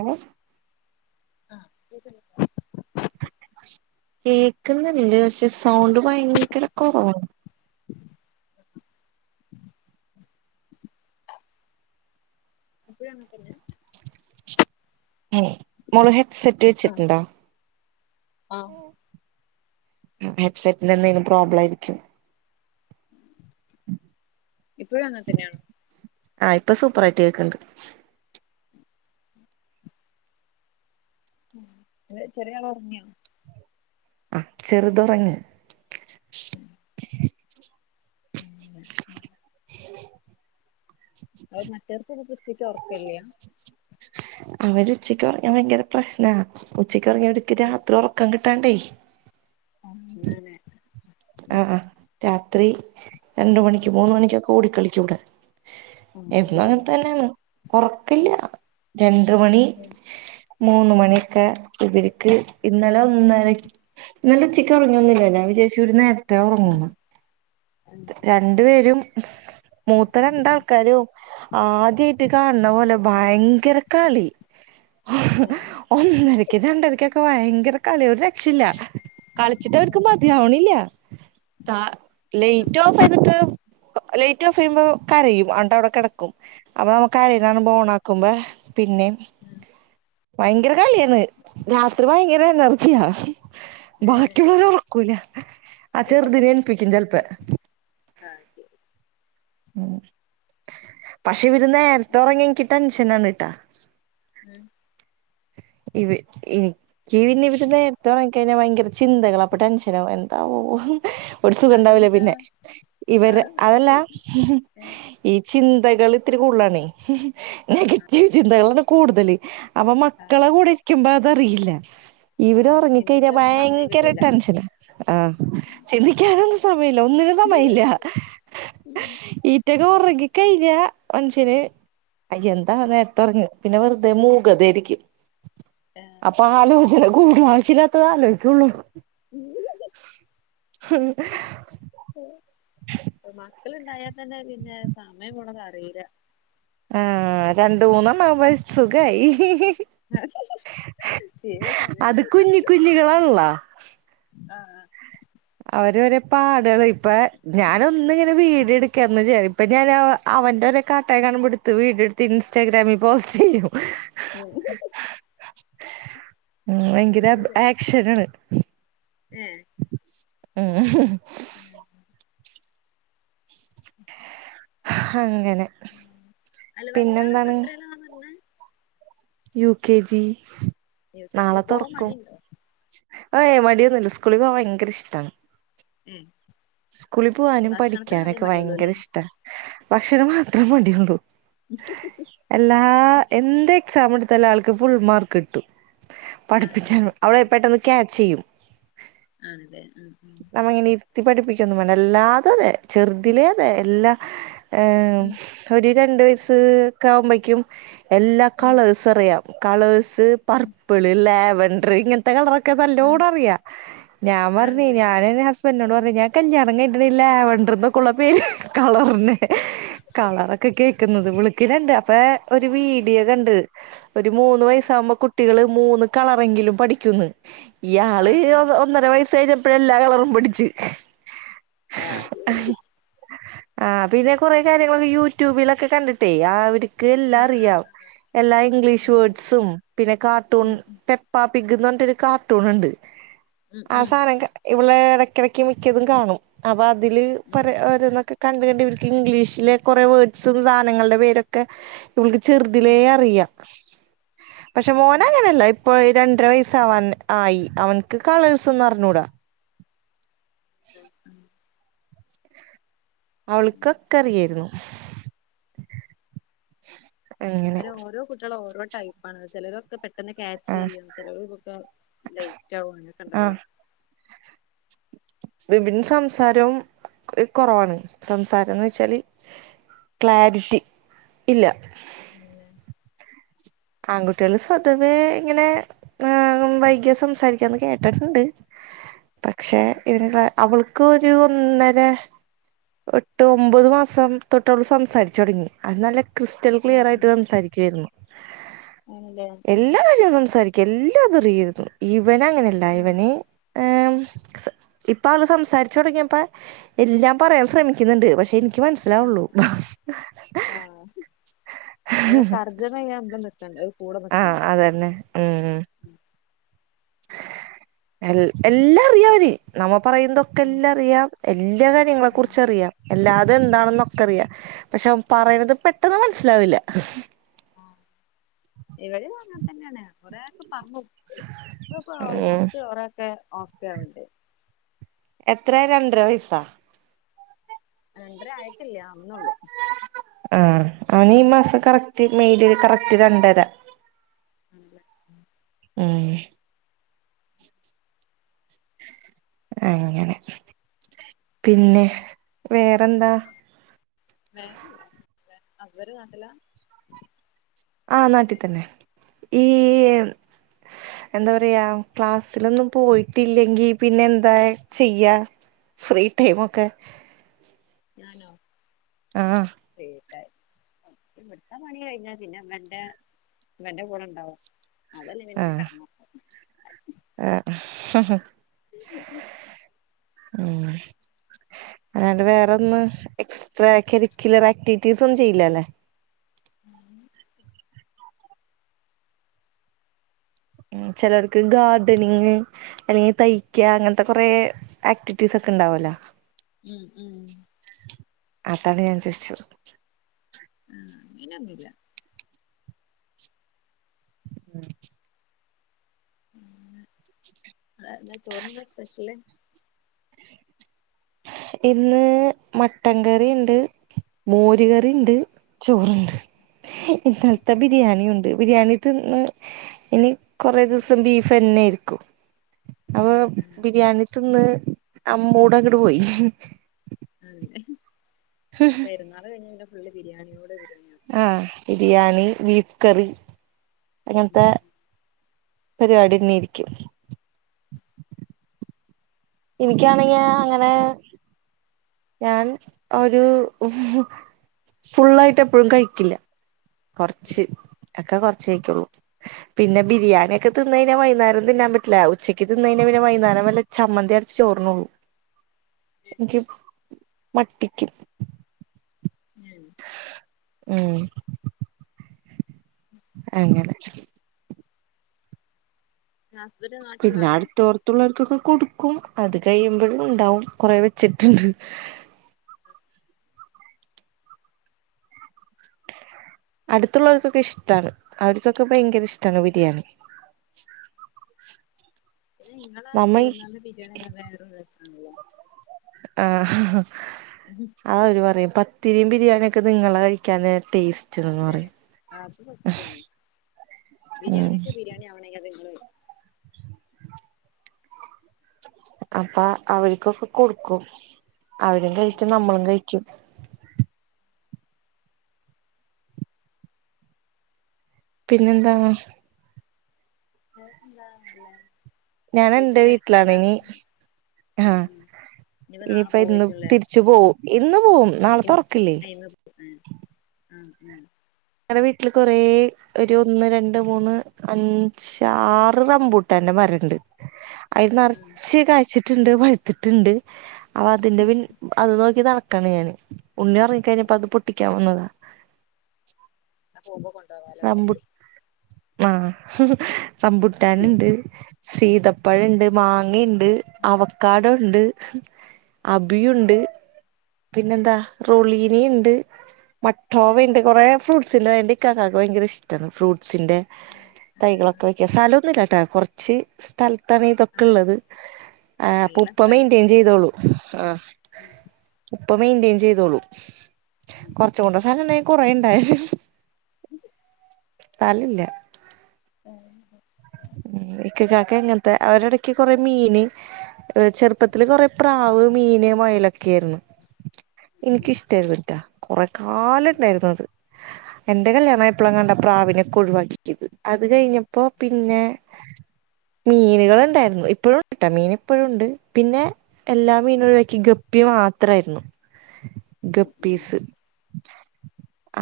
ഏഹ് ആ കേക്കുന്നേ കേക്കുന്നുണ്ട് പക്ഷെ സൗണ്ട് ഭയങ്കര കൊറവാണ്. എപ്പോഴും അങ്ങനെതന്നെ ഉം മോഹൻ സെറ്റ് ആഹ് വെച്ചിട്ട്ണ്ട ആഹ് ഹെഡ്സെറ്റിന്റെ എന്തെങ്കിലും പ്രോബ്ലം ആയിരിക്കും ഇപ്പോഴും അങ്ങനെ തന്നെയാണ് ആഹ് ഇപ്പ സൂപ്പറായിട്ട് കേക്കണ്ട് അത് ചെറിയ ആൾ ഉറങ്ങിയോ ആ ചെറുത് ഉറങ്ങി ഉം [inaudible] അവ് മറ്റ എർക്കൊക്കെ കി [inaudible] ക്കുട്ടിക്ക് ഉറക്കല്ല അവര് ഉച്ചക്ക് ഉറങ്ങിയാൽ ഭയങ്കര പ്രശ്നാ ഉച്ചക് ഉച്ചക്ക് ഉറങ്ങിയാൽ അവർക്ക് ഉം രാത്രി ഉറക്കം കിട്ടും തണ്ടേ അങ്ങനെ ആഅ രാത്രി രണ്ട് മണിക്ക് മൂന്ന് മണിക്കൊക്കെ ഓടിക്കളിക്കുവിടെ ആഹ് എന്നു അടിപൊളി അങ്ങനെത്തന്നെയാണ്. ഒറക്കല്ല ഉം രണ്ട് മണി ഉം മൂന്ന് മണിക്കെ ഇവര്ക്ക് ഇന്നലെ ഒന്നര ഇന്നലെ ഉച്ചക്ക് ഒറങ്ങിയൊന്നുവില്ല ഞാൻ വിചാരിച്ചു ഒരു നേര ത്തെ ഒറങ്ങണോന്ന്. രണ്ടു പേരും മൂത്ത രണ്ടാൾക്കാരും ആദ്യായിട്ട് കാണണ പോലെ ഭയങ്കര കളി ഉം ഒന്നരക്ക് രണ്ടരക്കൊ ക്കെ ഭയങ്കര കളി. ഒരു രക്ഷയില്ല. കളിച്ചിട്ടവർക്ക് ആഹ് മതിയാവണില്ല. താ ലേറ്റ് ഓഫ് ചെയ്തിട്ട്, ലേറ്റ് ഓഫ് ചെയ്യുമ്പോ കരയും അണ്ട അവടെ കെടക്കും. അപ്പൊ നമ്മ കരയ്‌ന്നാണുമ്പൊ ഓണാക്കുമ്പെ പിന്നെ ഉം ഭയങ്കര കളിയാര്ന്ന് രാത്രി ഭയങ്കര എനർജിയാ. ഏഹ് ബാക്കിയുള്ളോരെ ഒറക്കൂല. ആ ചെർദിനേ എൺപ്പിക്കും ചെൽപ്പേ. [unintelligible] ഉം പക്ഷേ ഇവര് നേരത്തെ ഒറങ്ങ്യ ഇൻക്ക് ടെൻഷ് നാണ് ട്ടാ. ഉം ഇവ് ഇനിക്ക് പിന്നിവര് നേരത്തെ ഒറങ്ങിക്കഴിഞ്ഞാ വയങ്കര ചിന്തകളാ അപ്പ ടെൻഷനാവും എന്താവോ ഒരു സുഖണ്ടാവൂല അതെന്താ പിന്നെ ഇവരെ ആഹ് അത് അതല്ല ശരി ആഹ് ഈ ചിൻ ന്തകള് ഇത്തിരി കൂടുലാണേ ആഹ് നെഗറ്റീവ് ചിന്തകളണ് കൂടുതല് അപ്പൊ മക് ആഹ് ക്കളെ കൂടെരിക്കുമ്പോ അതറിയില്ല. ആഹ് ഇവരൊറങ്ങിക്കഴിഞ്ഞാ ചിന്തിക്കാനുള്ള സമയം ഭയങ്കര കിട്ടൂല ടെൻഷനാ ആഹ് ചിന്തിക്കാനൊന്നും സമയല്ല ഒന്നിനും സമയല്ല ഉം ഈറ്റൊക്കെ ഒറങ്ങി [unintelligible] മൻഷ്യന്. അയ് എന്താ നേരത്തൊറങ്ങ്. പിന്നെ വെർതേ മൂകതേരിക്കും ഏഹ് അപ്പൊ ആലോജന കൂടും ആവശ്യല്ലാത്തത് ആലോയ്ക്കൊള്ളു ക്കള്ണ്ടായാതന്നെ പിന്നേ സമയം പോണതറീല ആ അതാൺ ത് ഊന്നാണാവുമ്പഴെ സുഖായി തീരെ സമയം അത് കിട്ടൂല കുഞ്ഞി കുഞ്ഞിക്കളാണ്ലോ ആഹ് അവര് ഓരേ പാടളെ ഇപ്പേ ഞാനൊന്ന്ങ്ങനെ വീഡിയോ എടുക്കേര്ന്നു [unintelligible] ഇപ്പം ഞാനാ അവന്റെ ഒരോ കാട്ടായം കാണുമ്പോ ഇട്ത്ത് വീഡിയോ ഇടുത്ത് ഇൻസ്റ്റാഗ്രാമി പോസ്റ്റെയ്യും ഉം ഭയങ്കര അഭ് അങ്ങനെ ആക്ഷനാണ് ഏഹ് ഉം ഉം ഉം അങ്ങനെ ഉം അല്ല വല്ല്യാള്പ്പം പിന്നെന്താണ് എത്രേലാന്നറ്ഞ്ഞെ U K G U K അല്ല പോവാ മടിണ്ടോ ആഹ് ഏ മടിയൊന്നുല്ല സ്കൂളി പോവാ ഭയങ്കര ഇഷ്ടാണ് ഉം സ്കൂളി പോവാനും പഠിക്ക്യാനൊക്കെ മടിയുള്ളൂ ഭയങ്കര അല്ലേ ഇഷ്ടാ ഭക്ഷണം മാത്രം മടിയുള്ളു എല്ലാ എന്തെക്സാമ്ട് തല ആൾക്ക് ഫുൾ മാർക്കിട്ടും ആണല്ലേ പഠ്പ്പിച്ചാലൊ അവള് ആഹ് പെട്ടന്ന് ക്യാച്ചെയ്യും ആണല്ലേ ആഹ് നമ്മ ഇങ്ങനെ ഇര്ത്തി പഠിപ്പി ഒന്നും വേണ്ട എല്ലാതുഅതെ ചെറ്തിലെ അതെ എല്ലാ ഏമ് ആഹ് ഒര് രണ്ട് വയസ് ഒക്കെ ആവുമ്പോഴേക്കും എല്ലാ ഉം ഉം കളേഴ്സ് അറിയാം കളേഴ്സ് ഉം പർപ്പിൾ ലാ വണ്ടർ ങ്ങന ങ്ങനത്തെ കളറൊക്കെ ഉം നല്ലോണറിയാ ഞാൻ പറഞ്ഞ് ആണല്ലേ ഞാൻ എൻ്റെ ഹസ്ബൻ്റിനോട് ഉം പറഞ്ഞ് ഞാ [unintelligible] ലാവണ്ടർ ന്നൊക്കെ ഉള്ള പേര് കളർ പിന്നെ ഏ കളറൊക്കെ കേക്ക് ക്ക്ന്നത് വിളിക്ക് രണ്ട് ഇപ്പൊ ഒരു വീഡിയോ കണ്ട് ഒരു മൂന്ന് ആഹ് വയസാകുമ്പോ കുട്ടികൾ മൂന്ന് കളറെങ്കിലും പഠിക്കുംന്ന് ഈയാള് ആഹ് ഒ ആഹ് ഒന്നര വയസ്സ് കഴിഞ്ഞപ് ഇപ്പയെല്ലാ റമ്പൊട്ടിച്ച് ആ ജോലി ആ പിന്നെ കാെറേ കാരൃങ്ങളൊക്കെ യൂ ട്യൂബിലൊക്കെ കണ്ടിട്ടേ ആവര് ക്ക് എല്ലാം ആഹ് അറിയാം ആഹ് എല്ലാ ഇംഗ്ലീഷ് ആഹ് വേർഡ്സും, പിന്നെ കാർട്ടൂൺ ഉം ഉം പെപ്പാപ്പിഗ്ഗ്ന്ന് പർഞ് ഒര് കാർട്ടൂണ് ണ്ട് ഉം ആ ഉം സാനങ്ക ഇവളേടെക്കെടയ്‌ക്ക് മി മിക്കതും കാണും അപാ തില് പറ ഉം ഓരാേന്നാെക്ക് കണ്ട്കണ്ട് ഇവര്ക്ക് ഇംഗ്ലീഷിലെ കൊറേ വേർഡ്സും, സാനങ്ങൾടെ പേരൊക്കെ ഇവൾക്ക് ചെറുതിലേ ഉം അറിയാം. പക്ഷേ ആഹ് മോനങ്ങനെയല്ല ഇപ്പൊ രണ്ടര വയസ്സാവാൻ ആയി അവനക്ക് കളേഴ്സ് ഒന്നും അറിഞ്ഞൂടാ. ഉം ഉം അവൾക്കൊക്കെ അറിയായിരുന്നു. അങ്ങനെ അവരോരോ കുട്ടികളും ഓരോ ടൈപ്പാണ് ചിലരൊക്കെ പെട്ട് ട്ടെന്ന് ക്യാച്ച് ആഹ് ചെയ്യും ചിലവരൊക്കെ ലേറ്റാകും അങ്ങനുണ്ടല്ലോ. ആഹ് വിബിൻ സംസാരവും കുറവാണ് സംസാരമെന്ന് വെച്ചാല് ക്ലാരിറ്റി ഇല്ല. അല്ലെ ആൺകുട്ടിയാൾ സതവേ ഇങ്ങനെ ഏഹ് വൈ കിയ സംസാരിക്കാന്ന് കേട്ടിട്ടുണ്ട്. പക്ഷെ ഉം ഇവിടെ ഉം ഉള്ള അവൾക്ക് ഒരു ഒന്നര എട്ട് ഒമ്പത് മാസം തൊട്ട് അവൾ സംസാരിച്ചു തുടങ്ങി അത് നല്ല ക്രിസ്റ്റൽ ഉം ക്ലിയർ ഉം ആയിട്ട് സംസാരിക്കുവായിരുന്നു. ആണല്ലേ ഉം എല്ലാ കാര്യവും സംസാരിക്കും എൽ [unintelligible] ഇവന് അങ്ങനെല്ല ഉം ഇവന് ഹേ ഇപ്പ ആള് സംസാരിച്ച് തോടങ്ങിയപ്പ എല്ലാം പറയാൻ ഉം ശ്രമിക്ക്‌ന്ന്ണ്ട് പക്ഷെ എൻക്ക് ഉം മനസിലാവോള്ളൂ ആഹ് നമ്മള് തർജ്ജമ ചെയ്യാൻ നമ്മള് നിക്കണ്ട ഒരു കൂടെ ആഹ് നിക്കണം അതന്നെ ഉം ഉം [inaudible] എൽ എല്ലാം അറിയാവന് നമു പറയുതൊക്കെ ഉം എല്ലാ അറിയാം എല്ല് എല്ലാ കാര്യങ്ങളെ ഉം കുറിച്ച് അറിയാം അല്ലാതെ എന്താണെന്നൊക്കറിയാ പക്ഷെ അവൻ പറയ്ണത് പെട്ടെന്ന് മൻസ് സ്ലാവില്ല ആഹ് ഇവിടിം അങ്ങൻ തന്നേണ് കൊറേ പറ്ഞ്ഞോക്ക് ഇപ്പൊ ഉം ആൾമോസ്റ്റ് കൊറേക്കെ ഓക്കെ ഉണ്ട്. എത്രെ രണ്ടര വയസാ രണ്ടര ആയിട്ടില്ല ആകുനൊള്ളു. ആഹ് അവൻ ഈ മാസം കറക്റ്റ് മെയില് കറക്റ്റ് രണ്ടരാ. അതെ ഉം ഉം അങ്ങനെ പിന്നെ വേറെന്താ വേറെല്ല ഹസ്ബൻറ് നാട്ടില ആ പ് നാട്ടി തന്നെ ഈ എന്താ പറയാ ക്ലാസ്സിലൊന്നും പോയിട്ടില്ലെങ്കി പിന്നെ എന്താ ചെയ്യാ ഫ്രീ ടൈമൊക്കെ ആനോ. ആഹ്. ഇവിടുത്ത പണി കഴിഞ്ഞ പിന്നെ ഇവന്റെ ഇവന്റെ കൂടെ ഉണ്ടാവും. അതല്ലെ പിന്നെ നീ ആഹ് കിടന്നോ? ആഹ്. ഉം [inaudible] ഉം എങ്ങാണ്ട് വേറൊന്ന് എക്സ് എക്സ്ട്ര കരിക്കുലർ ആക്ടിവിറ്റീസ് ഒന്നും ചെയ്യില്ല അല്ലേ? ഉം [inaudible] ഉം ചിലവർക്ക് ഗാർഡനിങ് അല്ലെങ്കിൽ തയ്ക്ക അങ്ങനത്തെ കൊറേ ആക്ടിവി ഉം ഉം. അതാണ് ഞാൻ ചോദിച്ചത്. ആഹ് പിന്നൊന്നുല്ല. ആഹ്. എന്താ ചോറിനെന്താ സ്പെഷ്യല്? ഇന്ന് മട്ടൻ കറി ഇണ്ട് മോരു കറി ഇണ്ട് ചോറുണ്ട് ഉ [inaudible] ഇന്നലത്തെ ബിരിയാണിയുണ്ട് ബിരിയാണി തിന്ന് ഇനി കുറേ ദിവസം ബീഫ് തന്നെയാരു ക്കും അപ്പം ആഹ് ആഹ് ബിരിയാണിത്തിന്ന് ആ മൂഡ് അങ്ങട് പോയ്‌ ഉ [inaudible] അങ്ങനെ പെരുന്നാള് കഴിഞ്ഞ് പിന്നെ ഞങ്ങള് ബിരിയാണിയോടെ ബിരിയാ ആഹ് ബിരിയാണി ബീഫ് കറി ഉം ഇങ്ങനത്തെ പരിപാടിന്നെ ആരിക്കും എനി ക്കാണെങ്കി അങ്ങനെ ഞാൻ ഒരു ഫുള്ളായി ട്ട് എപ്പോഴും കഴിക്കില്ല ഏ കൊറച്ച് ഒക്കെ കൊറ [unintelligible] കഴിക്കുള്ളൂ പിന്നെ ബിരിയാണി ഒക്കെ തിന്നുകഴിഞ്ഞാ വൈകുന്നേരം തിന്നാൻ പറ്റില്ല ഉച്ചക്ക് തിന്ന് കഴിഞ്ഞാപിന്നെ വൈകുന്നേരം വെല്ല ചമ്മന്തി അരച്ച് ജ [inaudible] മട്ടിക്ക് ഉം ഉം അങ്ങനെ ഹസ്ബന്റ് പിന്നെ നാട്ടിലാണോ അടുത്തോർത്തുള്ളോർക്കൊക്കെ കൊട് ക്കും അത് കഴിയുമ്പഴും ഉണ്ടാവും കൊറെ വെച്ചിട്ട്ണ്ട് അടുത്തുള്ളോർക്കൊക്കെ ഇഷ്ടാണ് അവർക്കൊക്കെ ഭയങ്കര ഇഷ്ട്ടാണ് ബിരിയാണി പി നിങ്ങളാ നമ്മ ഈ പെരുന്നാളിന്റെ ബിരിയാണി നല്ല വേറെ രസാണല്ലോ ആ അഹ് അവര് പറയും പ ത്തിരിയും ബിരിയാണിക്കെ നിങ്ങളായി [unintelligible] അതെ [unintelligible] ഉം അപ്പ അവർക്കൊക്കെ കൊടുക്കും അവരും കഴിക്കും നമ്മളും കഴ് ചു പിന്നെന്താ എ ന്ത ല്ലേ ഞാൻ എന്റെ വീട്ട്ലാണ് ഇനി ആ ആഹ് ആഹ് ഇനിപ്പോ നാളെ ഇനിപ്പ ഇന്ന് പോവേക്കുല്ലേ തിരിച്ച് പോവും ഇന്ന് പോവും നാളെ തൊറക്കില്ലേ ഇന്ന് ആഹ് ആഹ് ങ്ങടെ വീട്ടില് കൊറേ ഒരു ഒന്ന് രണ്ട് മൂന്ന് അഞ്ച് ആറ് റമ്പുട്ടന്റെ മരണ്ട് അയിൽ ആഹ് നെറച്ച് കായ്ച്ചി ട്ടുണ്ട് പഴ്ത്തിട്ടുണ്ട് അ അതിന്റെ പിൻ അത് നോക്കി നടക്ക കണിയാന് ഉണ്ണി ഒറങ്ങിക്കഴിഞ്ഞപ്പോ അത് പൊട്ടിക്കാൻ വന്നതാ ആ പോകുമ്പോ കൊണ്ടോവാലോല്ലേ ആഹ്‌ റംമ്പുട്ടാനിണ്ട് സീതപ്പഴണ്ട് മാങ്ങേ ണ്ട് അവക്കാടോ ണ്ട് അബിയുണ്ട് പിന്നെന്താ റോളീനണ്ട് മട്ടോവണ്ട് കൊറെ ഫ്രൂട്ട്സ് ഉണ്ട് അതിന്റെ ഇന്റെ ഇക്കക്ക് ഭയങ്കര ഇഷ്ടാണ് ഫ്രൂട്ട്സിന്റെ തൈകളൊക്കെ വെക്കാൻ സ്ഥലമൊന്നുംല്ലട്ടാ കൊറെച്ച് സ്ഥല ത്ത ഈ ആഹ് തൊക്കിള്ളത് ആ ഇള്ള ഉപ്പ മെയിന്റ്റയിൻ സ്ഥലത്ത്ല്ലേ ചെയ്തോളും ആ ഉപ്പ മെയിന്റെയിൻ ചെയ്തോളും കൊറച്ചോടെ സാധനണ്ടയി കുറേണ്ടായി ഉം സ്ഥലം ഇല്ല [inaudible] ഉ ഇക്ക കാക്ക ഇങ്ങനത്തെ അവരെടക്ക് കൊറെ മീന് ചെറുപ്പത്തില് കൊറെ പ്രാവ് മീന് മൊയലൊക്കെയായിരുന്ന് ഉം ഉം എനിക്കിഷ്ടായിരുന്ന്ട്ടാ കൊറേ ഉം കാലണ്ടായിരുന്നു അത് എന്റെ കല്ല്യാണായപ്പളാ കണ്ട് പ്രാവിന് ഏ ഒഴിവാക്കീകത് അത് കഴിഞ്ഞപ്പോ പിന്നെ മീനുകളുണ്ടായിരുന്നു ഇപ്പോഴും കേട്ടാ മീൻ ഇപ്പോഴുണ്ട് പിന്നെ എല്ലാ മീനും ഉം ഒഴിവാക്കി ഗപ്പി മാത്ര ത്രായിരുന്നു ഉം ഉം ഗപ്പീസ്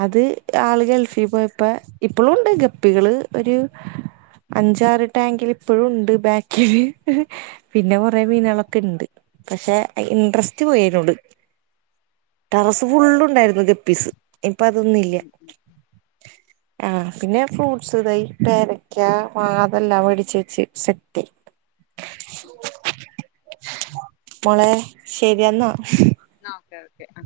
അത് ആള് ഗൾഫീ പോയ ഇപ്പ ഇപ്പളോണ്ട് ഗപ്പികള് ഒരു അഞ്ചാറ് ടാങ്കിൽ ഇപ്പഴും ഇണ്ട് ബാക്കില് പിന്നെ കൊറേ മീനാളൊക്കെ ഇണ്ട് പക്ഷെ ഇൻട്രസ്റ്റ് പോയതിനോട് ടെറസ് ഫുള്ളു- ണ്ടായിരുന്നു ഗപ്പീസ് ഇനി പ അതൊന്നുമില്ല ഉം ആ പിന്നെ ഫ്രൂട്ട്സ് ഇതാ പേരക് ക്ക അതെല്ലാം മേടിച്ച് വെച്ച് സെറ്റ് മോളേ ശരിയെന്നാ ഉം ന്നാ ഓക്കെ ഓക്കെ ആ